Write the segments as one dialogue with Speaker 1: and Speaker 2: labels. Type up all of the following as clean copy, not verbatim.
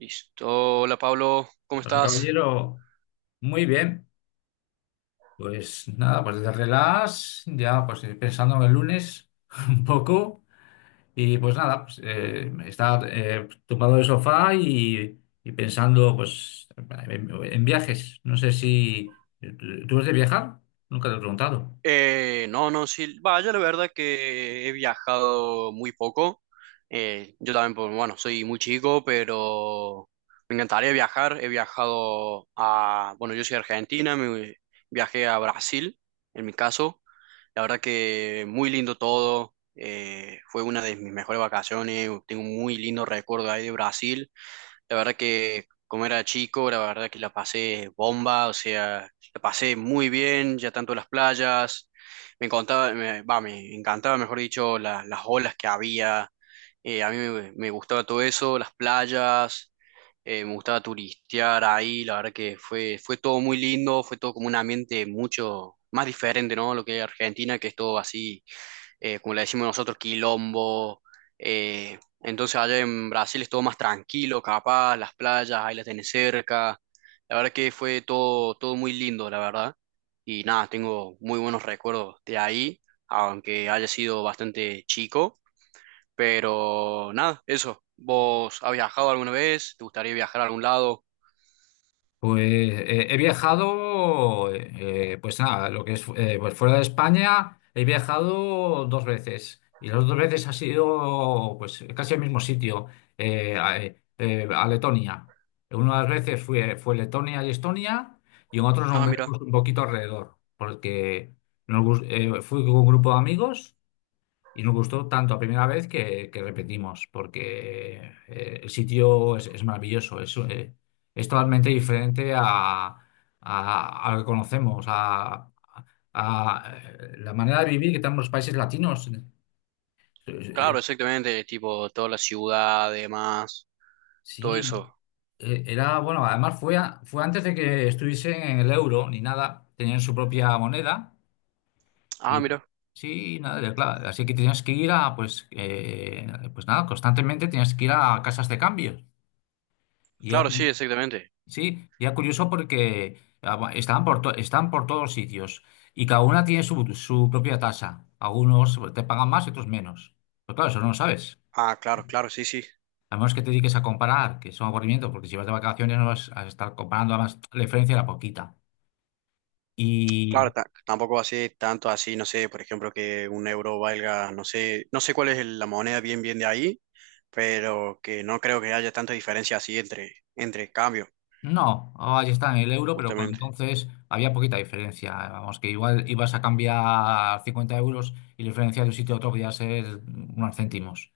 Speaker 1: Listo, hola Pablo, ¿cómo
Speaker 2: Hola,
Speaker 1: estás?
Speaker 2: caballero. Muy bien. Pues nada, pues desde relax, ya pues pensando en el lunes un poco. Y pues nada, pues, estaba tumbado en el sofá y pensando pues en viajes. No sé si ...¿Tú eres de viajar? Nunca te he preguntado.
Speaker 1: No, no, sí, vaya, la verdad que he viajado muy poco. Yo también, pues, bueno, soy muy chico, pero me encantaría viajar. He viajado a, bueno, yo soy de Argentina, viajé a Brasil, en mi caso. La verdad que muy lindo todo. Fue una de mis mejores vacaciones, tengo un muy lindo recuerdo ahí de Brasil. La verdad que como era chico, la verdad que la pasé bomba, o sea, la pasé muy bien, ya tanto las playas, me encantaba, me encantaba, mejor dicho, las olas que había, a mí me gustaba todo eso, las playas, me gustaba turistear ahí, la verdad que fue todo muy lindo, fue todo como un ambiente mucho más diferente, ¿no? Lo que es Argentina, que es todo así, como le decimos nosotros, quilombo. Entonces allá en Brasil es todo más tranquilo, capaz, las playas, ahí las tenés cerca. La verdad que fue todo, todo muy lindo, la verdad. Y nada, tengo muy buenos recuerdos de ahí, aunque haya sido bastante chico. Pero nada, eso. ¿Vos has viajado alguna vez? ¿Te gustaría viajar a algún lado?
Speaker 2: Pues he viajado, pues nada, lo que es pues fuera de España, he viajado dos veces y las dos veces ha sido pues casi el mismo sitio, a Letonia. Una de las veces fue Letonia y Estonia y en otros nos, ajá,
Speaker 1: Ah, mira.
Speaker 2: movimos un poquito alrededor, porque fui con un grupo de amigos y nos gustó tanto a primera vez que repetimos, porque el sitio es maravilloso, es totalmente diferente a lo que conocemos, la manera de vivir que tenemos los países latinos. Eh,
Speaker 1: Claro, exactamente. Tipo, toda la ciudad, demás, todo
Speaker 2: Sí,
Speaker 1: eso.
Speaker 2: era, bueno, además fue, fue antes de que estuviesen en el euro ni nada, tenían su propia moneda
Speaker 1: Ah,
Speaker 2: y
Speaker 1: mira.
Speaker 2: sí, nada, claro, así que tenías que ir a, pues, pues nada, constantemente tenías que ir a casas de cambio. Y era
Speaker 1: Claro, sí,
Speaker 2: cu-
Speaker 1: exactamente.
Speaker 2: sí, y era curioso porque estaban por, están por todos sitios y cada una tiene su propia tasa. Algunos te pagan más y otros menos. Pero claro, eso no lo sabes.
Speaker 1: Ah, claro, claro, sí, sí.
Speaker 2: A menos que te dediques a comparar, que es un aburrimiento, porque si vas de vacaciones no vas a estar comparando, además la diferencia era poquita. Y
Speaker 1: Claro, tampoco así, tanto así, no sé, por ejemplo, que un euro valga, no sé, cuál es la moneda bien bien de ahí, pero que no creo que haya tanta diferencia así entre cambios,
Speaker 2: no, ahí está en el euro, pero cuando
Speaker 1: justamente.
Speaker 2: entonces había poquita diferencia. Vamos, que igual ibas a cambiar 50 euros y la diferencia de un sitio a otro podía ser unos céntimos.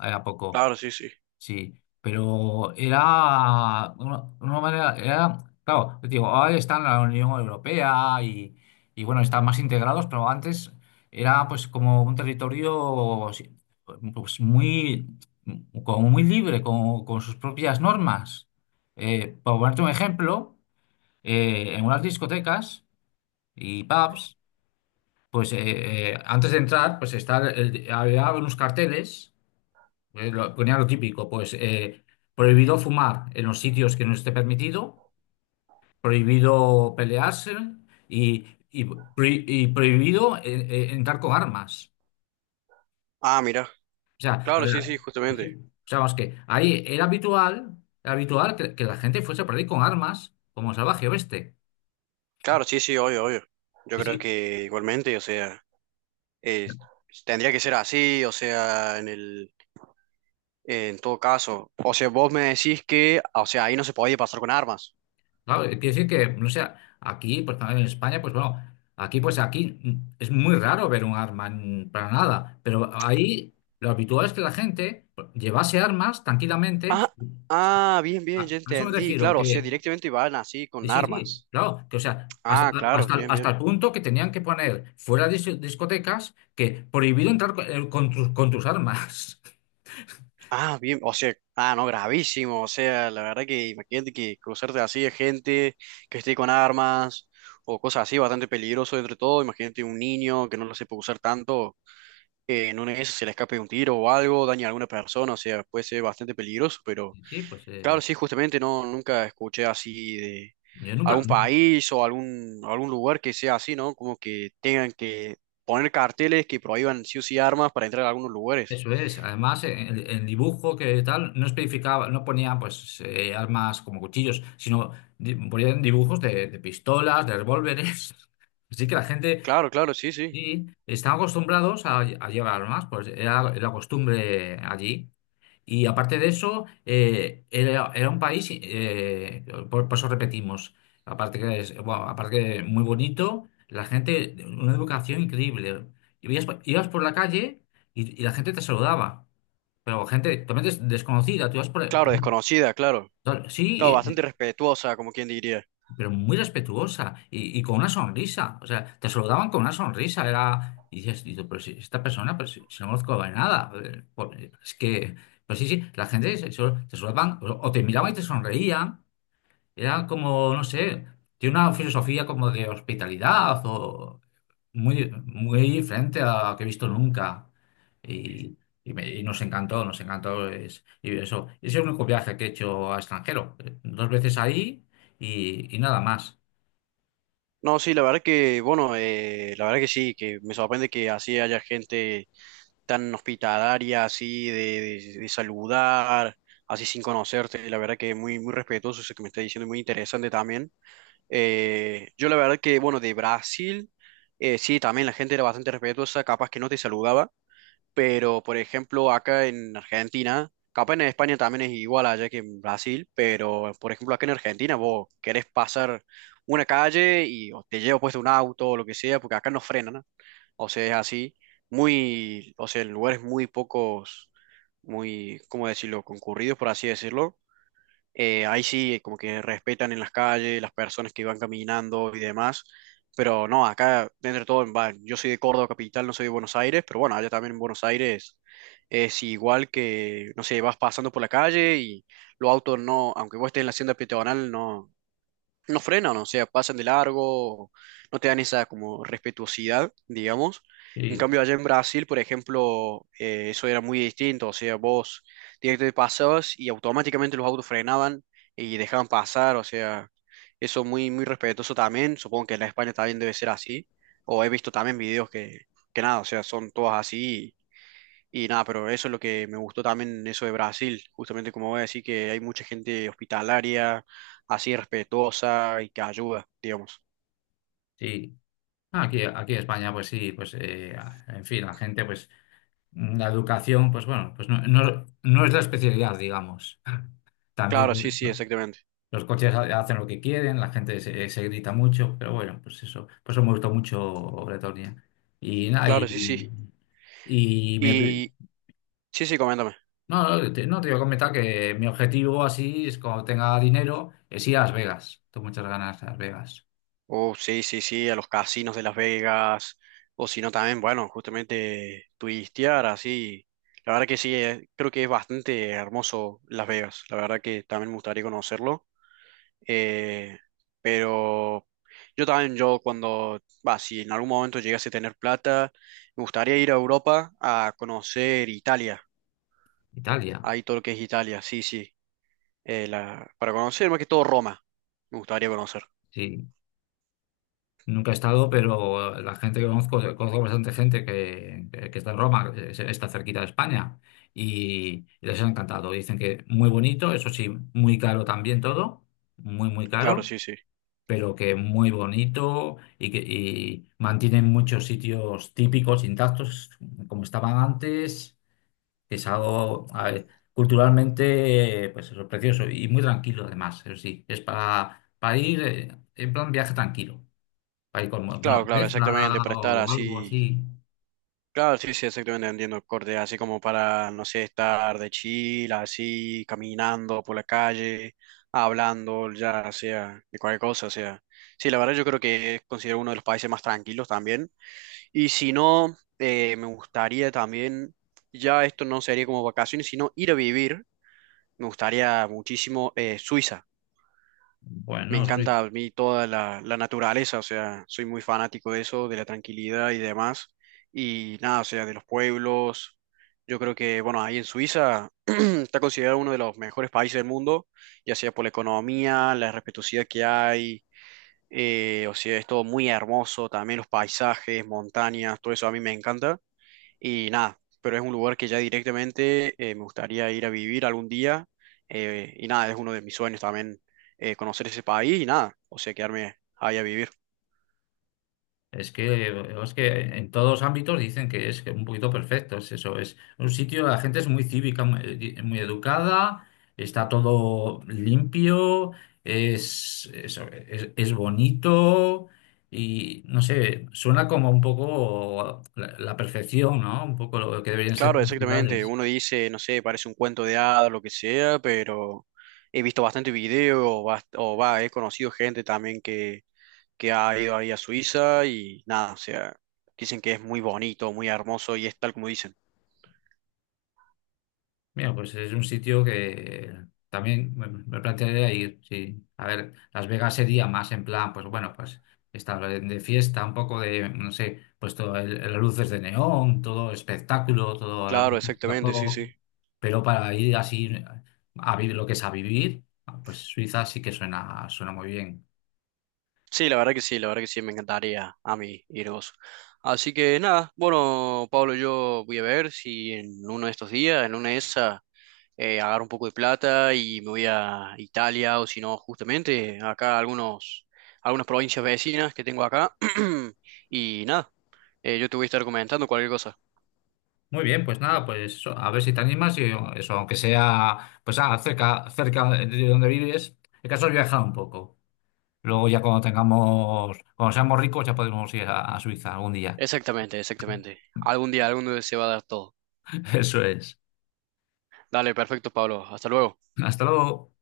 Speaker 2: Era poco.
Speaker 1: Claro, sí, sí.
Speaker 2: Sí, pero era una manera, era, claro, te digo, ahora están en la Unión Europea y bueno, están más integrados, pero antes era pues como un territorio sí, pues muy, como muy libre, con sus propias normas. Por ponerte un ejemplo, en unas discotecas y pubs, pues antes de entrar, pues está había unos carteles ponía lo típico, pues prohibido fumar en los sitios que no esté permitido, prohibido pelearse y prohibido entrar con armas.
Speaker 1: Ah, mira,
Speaker 2: O sea, a
Speaker 1: claro, sí,
Speaker 2: ver,
Speaker 1: sí,
Speaker 2: sí, sí.
Speaker 1: justamente.
Speaker 2: O sea, vamos que ahí era habitual que la gente fuese por ahí con armas como salvaje oeste.
Speaker 1: Claro, sí, sí, obvio, obvio. Yo
Speaker 2: Sí,
Speaker 1: creo
Speaker 2: sí.
Speaker 1: que igualmente, o sea, eh, tendría que ser así, o sea, en todo caso. O sea, vos me decís que, o sea, ahí no se podía pasar con armas.
Speaker 2: Claro, quiere decir que, no sé, aquí, pues en España, pues bueno, aquí, pues aquí es muy raro ver un arma para nada, pero ahí lo habitual es que la gente pues, llevase armas
Speaker 1: Ah,
Speaker 2: tranquilamente.
Speaker 1: ah, bien,
Speaker 2: A,
Speaker 1: bien, ya
Speaker 2: a eso me
Speaker 1: entendí.
Speaker 2: refiero,
Speaker 1: Claro, o
Speaker 2: que
Speaker 1: sea, directamente iban así
Speaker 2: y
Speaker 1: con
Speaker 2: sí, sí,
Speaker 1: armas.
Speaker 2: claro, que o sea, hasta,
Speaker 1: Ah, claro,
Speaker 2: hasta,
Speaker 1: sí, bien,
Speaker 2: hasta
Speaker 1: bien.
Speaker 2: el punto que tenían que poner fuera de discotecas que prohibido entrar con tus armas.
Speaker 1: Ah, bien, o sea, ah, no, gravísimo. O sea, la verdad que imagínate que cruzarte así de gente que esté con armas o cosas así, bastante peligroso entre todo. Imagínate un niño que no lo sepa usar tanto, en una de esas se le escape un tiro o algo, daña a alguna persona, o sea, puede ser bastante peligroso, pero.
Speaker 2: Sí, pues
Speaker 1: Claro, sí, justamente no, nunca escuché así de
Speaker 2: yo nunca.
Speaker 1: algún país o algún lugar que sea así, ¿no? Como que tengan que poner carteles que prohíban sí o sí armas para entrar a algunos lugares.
Speaker 2: Eso es. Además, en el dibujo que tal no especificaba, no ponía pues armas como cuchillos, sino ponían dibujos de pistolas, de revólveres. Así que la gente
Speaker 1: Claro, claro, sí, sí.
Speaker 2: sí, están acostumbrados a llevar armas, pues era la costumbre allí. Y aparte de eso, era un país, por eso repetimos, aparte que es, bueno, aparte que muy bonito, la gente, una educación increíble. Y veías ibas por la calle y la gente te saludaba, pero gente totalmente desconocida, tú ibas
Speaker 1: Claro, desconocida, claro.
Speaker 2: sí,
Speaker 1: Claro, bastante respetuosa, como quien diría.
Speaker 2: pero muy respetuosa y con una sonrisa. O sea, te saludaban con una sonrisa. Era, y dices, y tú, pero si esta persona, pero si, si no conozco de nada, es que, pues sí, sí, la gente te saludaban o te miraban y te sonreían. Era como, no sé, tiene una filosofía como de hospitalidad o muy, muy diferente a la que he visto nunca. Y, y nos encantó, nos encantó. Y eso, ese es el único viaje que he hecho a extranjero. Dos veces ahí y nada más.
Speaker 1: No, sí, la verdad que, bueno, la verdad que sí, que me sorprende que así haya gente tan hospitalaria, así de, de saludar, así sin conocerte. La verdad que muy, muy respetuoso eso que me está diciendo, muy interesante también. Yo la verdad que, bueno, de Brasil, sí, también la gente era bastante respetuosa, capaz que no te saludaba, pero por ejemplo acá en Argentina, capaz en España también es igual allá que en Brasil, pero por ejemplo acá en Argentina vos querés pasar una calle y o te lleva puesto un auto o lo que sea, porque acá no frenan, ¿no? O sea, es así, muy, o sea, en lugares muy pocos, muy, ¿cómo decirlo?, concurridos, por así decirlo, ahí sí, como que respetan en las calles, las personas que van caminando y demás. Pero no, acá, dentro de todo, va, yo soy de Córdoba capital, no soy de Buenos Aires, pero bueno, allá también en Buenos Aires es igual que, no sé, vas pasando por la calle y los autos no, aunque vos estés en la hacienda peatonal, no, no frenan, o sea, pasan de largo, no te dan esa como respetuosidad, digamos. En
Speaker 2: Sí,
Speaker 1: cambio, allá en Brasil, por ejemplo, eso era muy distinto, o sea, vos directamente pasabas y automáticamente los autos frenaban y dejaban pasar, o sea, eso muy, muy respetuoso también, supongo que en la España también debe ser así, o he visto también videos que nada, o sea, son todas así y nada, pero eso es lo que me gustó también, eso de Brasil, justamente como voy a decir que hay mucha gente hospitalaria, así respetuosa y que ayuda, digamos.
Speaker 2: sí. Ah, aquí, aquí en España, pues sí, pues en fin, la gente, pues la educación, pues bueno, pues no, no, no es la especialidad, digamos.
Speaker 1: Claro, sí,
Speaker 2: También
Speaker 1: sí, exactamente.
Speaker 2: los coches hacen lo que quieren, la gente se grita mucho, pero bueno, pues eso, por eso me gustó mucho Bretonia. Y nada,
Speaker 1: Claro, sí, sí.
Speaker 2: y me-
Speaker 1: Y sí, sí, coméntame.
Speaker 2: no, no, te iba a comentar que mi objetivo así es cuando tenga dinero, es ir a Las Vegas. Tengo muchas ganas de Las Vegas.
Speaker 1: Oh, sí, sí, sí, a los casinos de Las Vegas, o si no también, bueno, justamente turistear, así. La verdad que sí, creo que es bastante hermoso Las Vegas, la verdad que también me gustaría conocerlo. Eh, pero yo también, yo cuando, va, si en algún momento llegase a tener plata, me gustaría ir a Europa a conocer Italia,
Speaker 2: Italia,
Speaker 1: ahí todo lo que es Italia, sí, sí, para conocer más que todo Roma, me gustaría conocer,
Speaker 2: sí. Nunca he estado, pero la gente que conozco, conozco bastante gente que está en Roma, está cerquita de España, y les ha encantado. Dicen que muy bonito, eso sí, muy caro también todo, muy, muy
Speaker 1: claro,
Speaker 2: caro,
Speaker 1: sí, sí.
Speaker 2: pero que muy bonito y que mantienen muchos sitios típicos, intactos, como estaban antes, que es algo, a ver, culturalmente, pues eso, precioso y muy tranquilo además, eso sí, es para ir en plan viaje tranquilo para ir con alguna
Speaker 1: Claro, claro, exactamente,
Speaker 2: pareja
Speaker 1: para estar
Speaker 2: o algo
Speaker 1: así.
Speaker 2: así.
Speaker 1: Claro, sí, sí, exactamente, entiendo, corte, así como para, no sé, estar de chill, así, caminando por la calle, hablando, ya sea, de cualquier cosa, o sea. Sí, la verdad yo creo que es considerado uno de los países más tranquilos también. Y si no, me gustaría también, ya esto no sería como vacaciones, sino ir a vivir, me gustaría muchísimo, Suiza. Me
Speaker 2: Bueno, sí.
Speaker 1: encanta a mí toda la naturaleza, o sea, soy muy fanático de eso, de la tranquilidad y demás. Y nada, o sea, de los pueblos. Yo creo que, bueno, ahí en Suiza está considerado uno de los mejores países del mundo, ya sea por la economía, la respetuosidad que hay, o sea, es todo muy hermoso, también los paisajes, montañas, todo eso a mí me encanta. Y nada, pero es un lugar que ya directamente, me gustaría ir a vivir algún día. Y nada, es uno de mis sueños también, conocer ese país y nada, o sea, quedarme ahí a vivir.
Speaker 2: Es que, es que en todos los ámbitos dicen que es que un poquito perfecto, es un sitio, la gente es muy cívica, muy, muy educada, está todo limpio, es bonito y no sé, suena como un poco la perfección, ¿no? Un poco lo que deberían ser
Speaker 1: Claro,
Speaker 2: las
Speaker 1: exactamente,
Speaker 2: ciudades.
Speaker 1: uno dice, no sé, parece un cuento de hadas, lo que sea, pero he visto bastante video, o va, he conocido gente también que, ha ido ahí a Suiza y nada, o sea, dicen que es muy bonito, muy hermoso y es tal como dicen.
Speaker 2: Mira, pues es un sitio que también me plantearía ir, sí. A ver, Las Vegas sería más en plan, pues bueno, pues estar de fiesta, un poco de, no sé, pues las luces de neón, todo espectáculo, todo el
Speaker 1: Claro, exactamente, sí,
Speaker 2: juego.
Speaker 1: sí.
Speaker 2: Pero para ir así a vivir lo que es a vivir, pues Suiza sí que suena muy bien.
Speaker 1: Sí, la verdad que sí, la verdad que sí, me encantaría a mí ir vos. Así que nada, bueno, Pablo, yo voy a ver si en uno de estos días, en una de esas, agarro un poco de plata y me voy a Italia o si no, justamente acá a algunas provincias vecinas que tengo acá. Y nada, yo te voy a estar comentando cualquier cosa.
Speaker 2: Muy bien, pues nada, pues eso, a ver si te animas y eso, aunque sea, pues cerca, cerca de donde vives, el caso es viajar un poco. Luego ya cuando seamos ricos ya podremos ir a Suiza algún día.
Speaker 1: Exactamente, exactamente. Algún día se va a dar todo.
Speaker 2: Eso es.
Speaker 1: Dale, perfecto, Pablo. Hasta luego.
Speaker 2: Hasta luego.